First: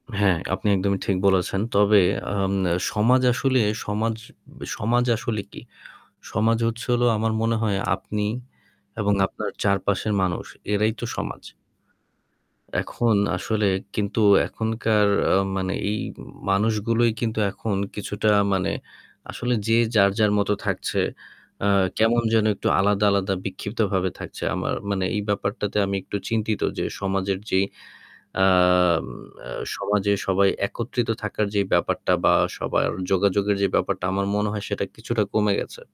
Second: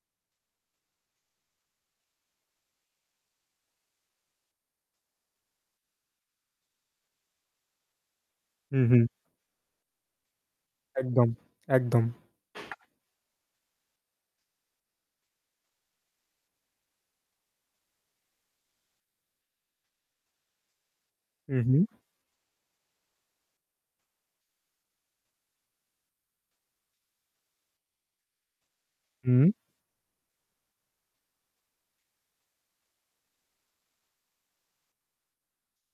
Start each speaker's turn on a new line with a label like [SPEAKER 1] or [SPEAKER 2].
[SPEAKER 1] হ্যাঁ, আপনি একদমই ঠিক বলেছেন। তবে আম আ সমাজ আসলে সমাজ ব সমাজ আসলে কি? সমাজ হচ্ছে হলো আমার মনে হয় আপনি
[SPEAKER 2] হুম, হুম।
[SPEAKER 1] এবং আপনার চারপাশের মানুষ। এরাই তো
[SPEAKER 2] একদম,
[SPEAKER 1] সমাজ
[SPEAKER 2] একদম।
[SPEAKER 1] এখন আসলে কিন্তু এখনকার আ মানে এই মানুষগুলোই কিন্তু এখন কিছুটা মানে আসলে যে যার, যার মতো থাকছে।
[SPEAKER 2] হু,
[SPEAKER 1] আ
[SPEAKER 2] হু।
[SPEAKER 1] কেমন যেন একটু আলাদা, আলাদা বিক্ষিপ্তভাবে থাকছে। আমার মানে এই ব্যাপারটাতে আমি একটু চিন্তিত যে, সমাজের যেই আ ম আ
[SPEAKER 2] হু।
[SPEAKER 1] সমাজে সবাই একত্রিত থাকার যেই ব্যাপারটা বা সবার যোগাযোগের যে ব্যাপারটা, আমার মনে হয় সেটা কিছুটা কমে গেছে।